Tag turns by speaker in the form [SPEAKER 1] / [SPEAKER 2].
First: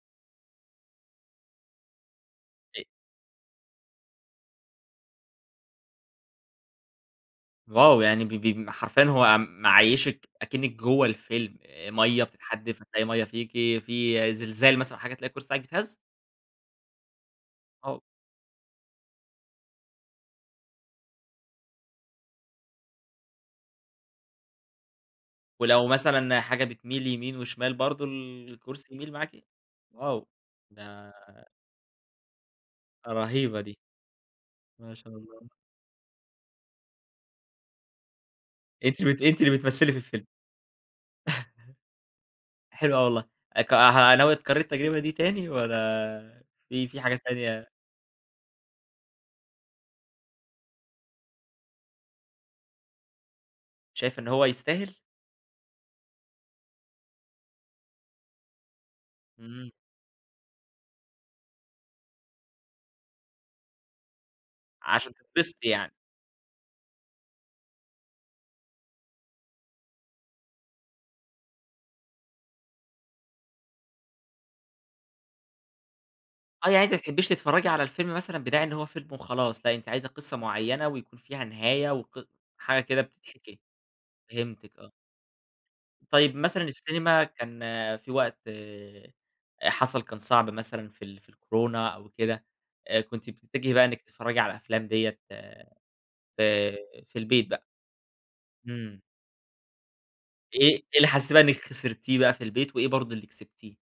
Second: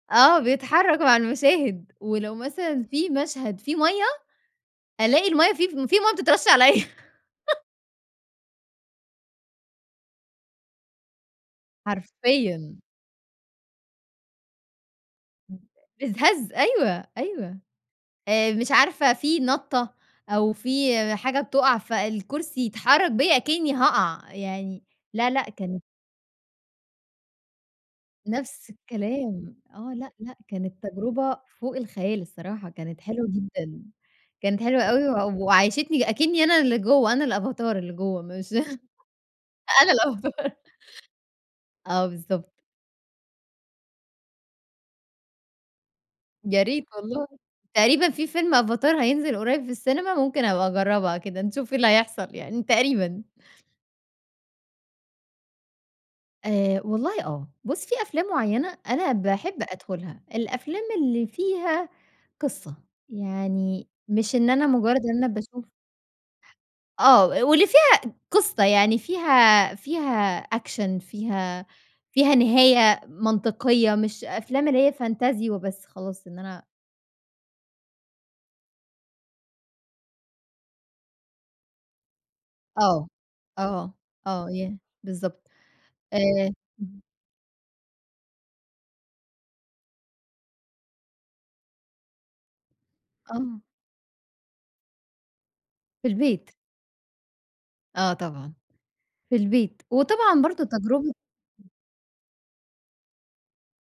[SPEAKER 1] آه. بيتحرّك مع المَشاهد ولو
[SPEAKER 2] أ
[SPEAKER 1] مثلًا في مشهد في مَيّة، ألاقي المَيّة في في مَيّة بتترش عليّا.
[SPEAKER 2] واو! يعني ب ب حرفيًا هو معيّشك أكنَّك جوّه الفيلم. مَيّة بتتحدِّف،
[SPEAKER 1] حرفيًا.
[SPEAKER 2] هتلاقي مَيّة فيكِ، في زلزال مثلًا حاجة تلاقي الكُرسي بتاعِك
[SPEAKER 1] [unintelligible]
[SPEAKER 2] بيتهز؟
[SPEAKER 1] أتهز أيوه، أيوه.
[SPEAKER 2] آه.
[SPEAKER 1] آآ مش عارفة في نَطّة أو في حاجة بتُقَع فالكُرسي يتحرّك بيّا أكنِّي هاقَع. يعني لا، لأ كانت
[SPEAKER 2] ولو مثلًا حاجة بتميل يمين وشمال برضه
[SPEAKER 1] نفس
[SPEAKER 2] الكُرسي يميل معاكِ؟
[SPEAKER 1] الكلام. آه. لأ،
[SPEAKER 2] واو!
[SPEAKER 1] لأ كانت
[SPEAKER 2] ده
[SPEAKER 1] تجربة فوق الخيال الصراحة، كانت حلوة
[SPEAKER 2] رهيبة دي.
[SPEAKER 1] جدًا. كانت حلوة
[SPEAKER 2] ما
[SPEAKER 1] أوي
[SPEAKER 2] شاء
[SPEAKER 1] و
[SPEAKER 2] الله.
[SPEAKER 1] وعيّشتني أكنِّي أنا اللي جوّه، أنا الأفاتار اللي جوّه مش
[SPEAKER 2] أنتِ بت أنتِ اللي بتمثّلي
[SPEAKER 1] أنا
[SPEAKER 2] في الفيلم.
[SPEAKER 1] الأفاتار. آه بالضبط.
[SPEAKER 2] حلو أوي والله. اك ها ناوية تكرّري التجربة دي تاني والّا
[SPEAKER 1] يا ريت
[SPEAKER 2] في في حاجات
[SPEAKER 1] والله.
[SPEAKER 2] تانية
[SPEAKER 1] تقريبًا في فيلم أفاتار هينزل قرّيب في السينما ممكن أبقى أجرّبها كده، نشوف إيه اللي هيحصل يعني تقريبًا.
[SPEAKER 2] شايفة إن هو يستاهل؟
[SPEAKER 1] آآ والله آه. بُص، في أفلام معيّنة أنا باحب
[SPEAKER 2] إمم.
[SPEAKER 1] أدخُلها. الأفلام اللي فيها قصة. يعني مش إن أنا مُجرّد
[SPEAKER 2] عشان
[SPEAKER 1] إن أنا باشوف
[SPEAKER 2] تنبسطي يعني.
[SPEAKER 1] آه. و واللي فيها قصة. يعني فيها فيها أكشن، فيها فيها نهاية منطقية مش أفلام اللي هي فنتازي وبس خلاص إن أنا
[SPEAKER 2] آه. يعني أنتِ ما بتحبّيش تتفرّجي على الفيلم مثلًا بداعي إن هو فيلم وخلاص، لأ أنتِ عايزة قصة معيّنة ويكون فيها نهاية وق وحاجة كده
[SPEAKER 1] آه.
[SPEAKER 2] بتتحكي.
[SPEAKER 1] آه. آه. ي
[SPEAKER 2] فهمتِك آه.
[SPEAKER 1] بالضبط.
[SPEAKER 2] طيب
[SPEAKER 1] آآ
[SPEAKER 2] مثلًا
[SPEAKER 1] [unintelligible]
[SPEAKER 2] السينما كان في وقت أ حصل كان صعب مثلًا في ال في الكورونا أو كده، آآ كنتِ
[SPEAKER 1] آه.
[SPEAKER 2] بتتّجهي بقى إنِّك تتفرّجي على الأفلام ديّة
[SPEAKER 1] في البيت.
[SPEAKER 2] في في البيت بقى.
[SPEAKER 1] آه طبعًا.
[SPEAKER 2] إمم.
[SPEAKER 1] في البيت. وطبعًا برضه
[SPEAKER 2] إيه إيه اللي
[SPEAKER 1] تجربة
[SPEAKER 2] حسّيتِ بقى إنّك خسرتيه بقى في البيت وإيه برضه اللي كسبتيه؟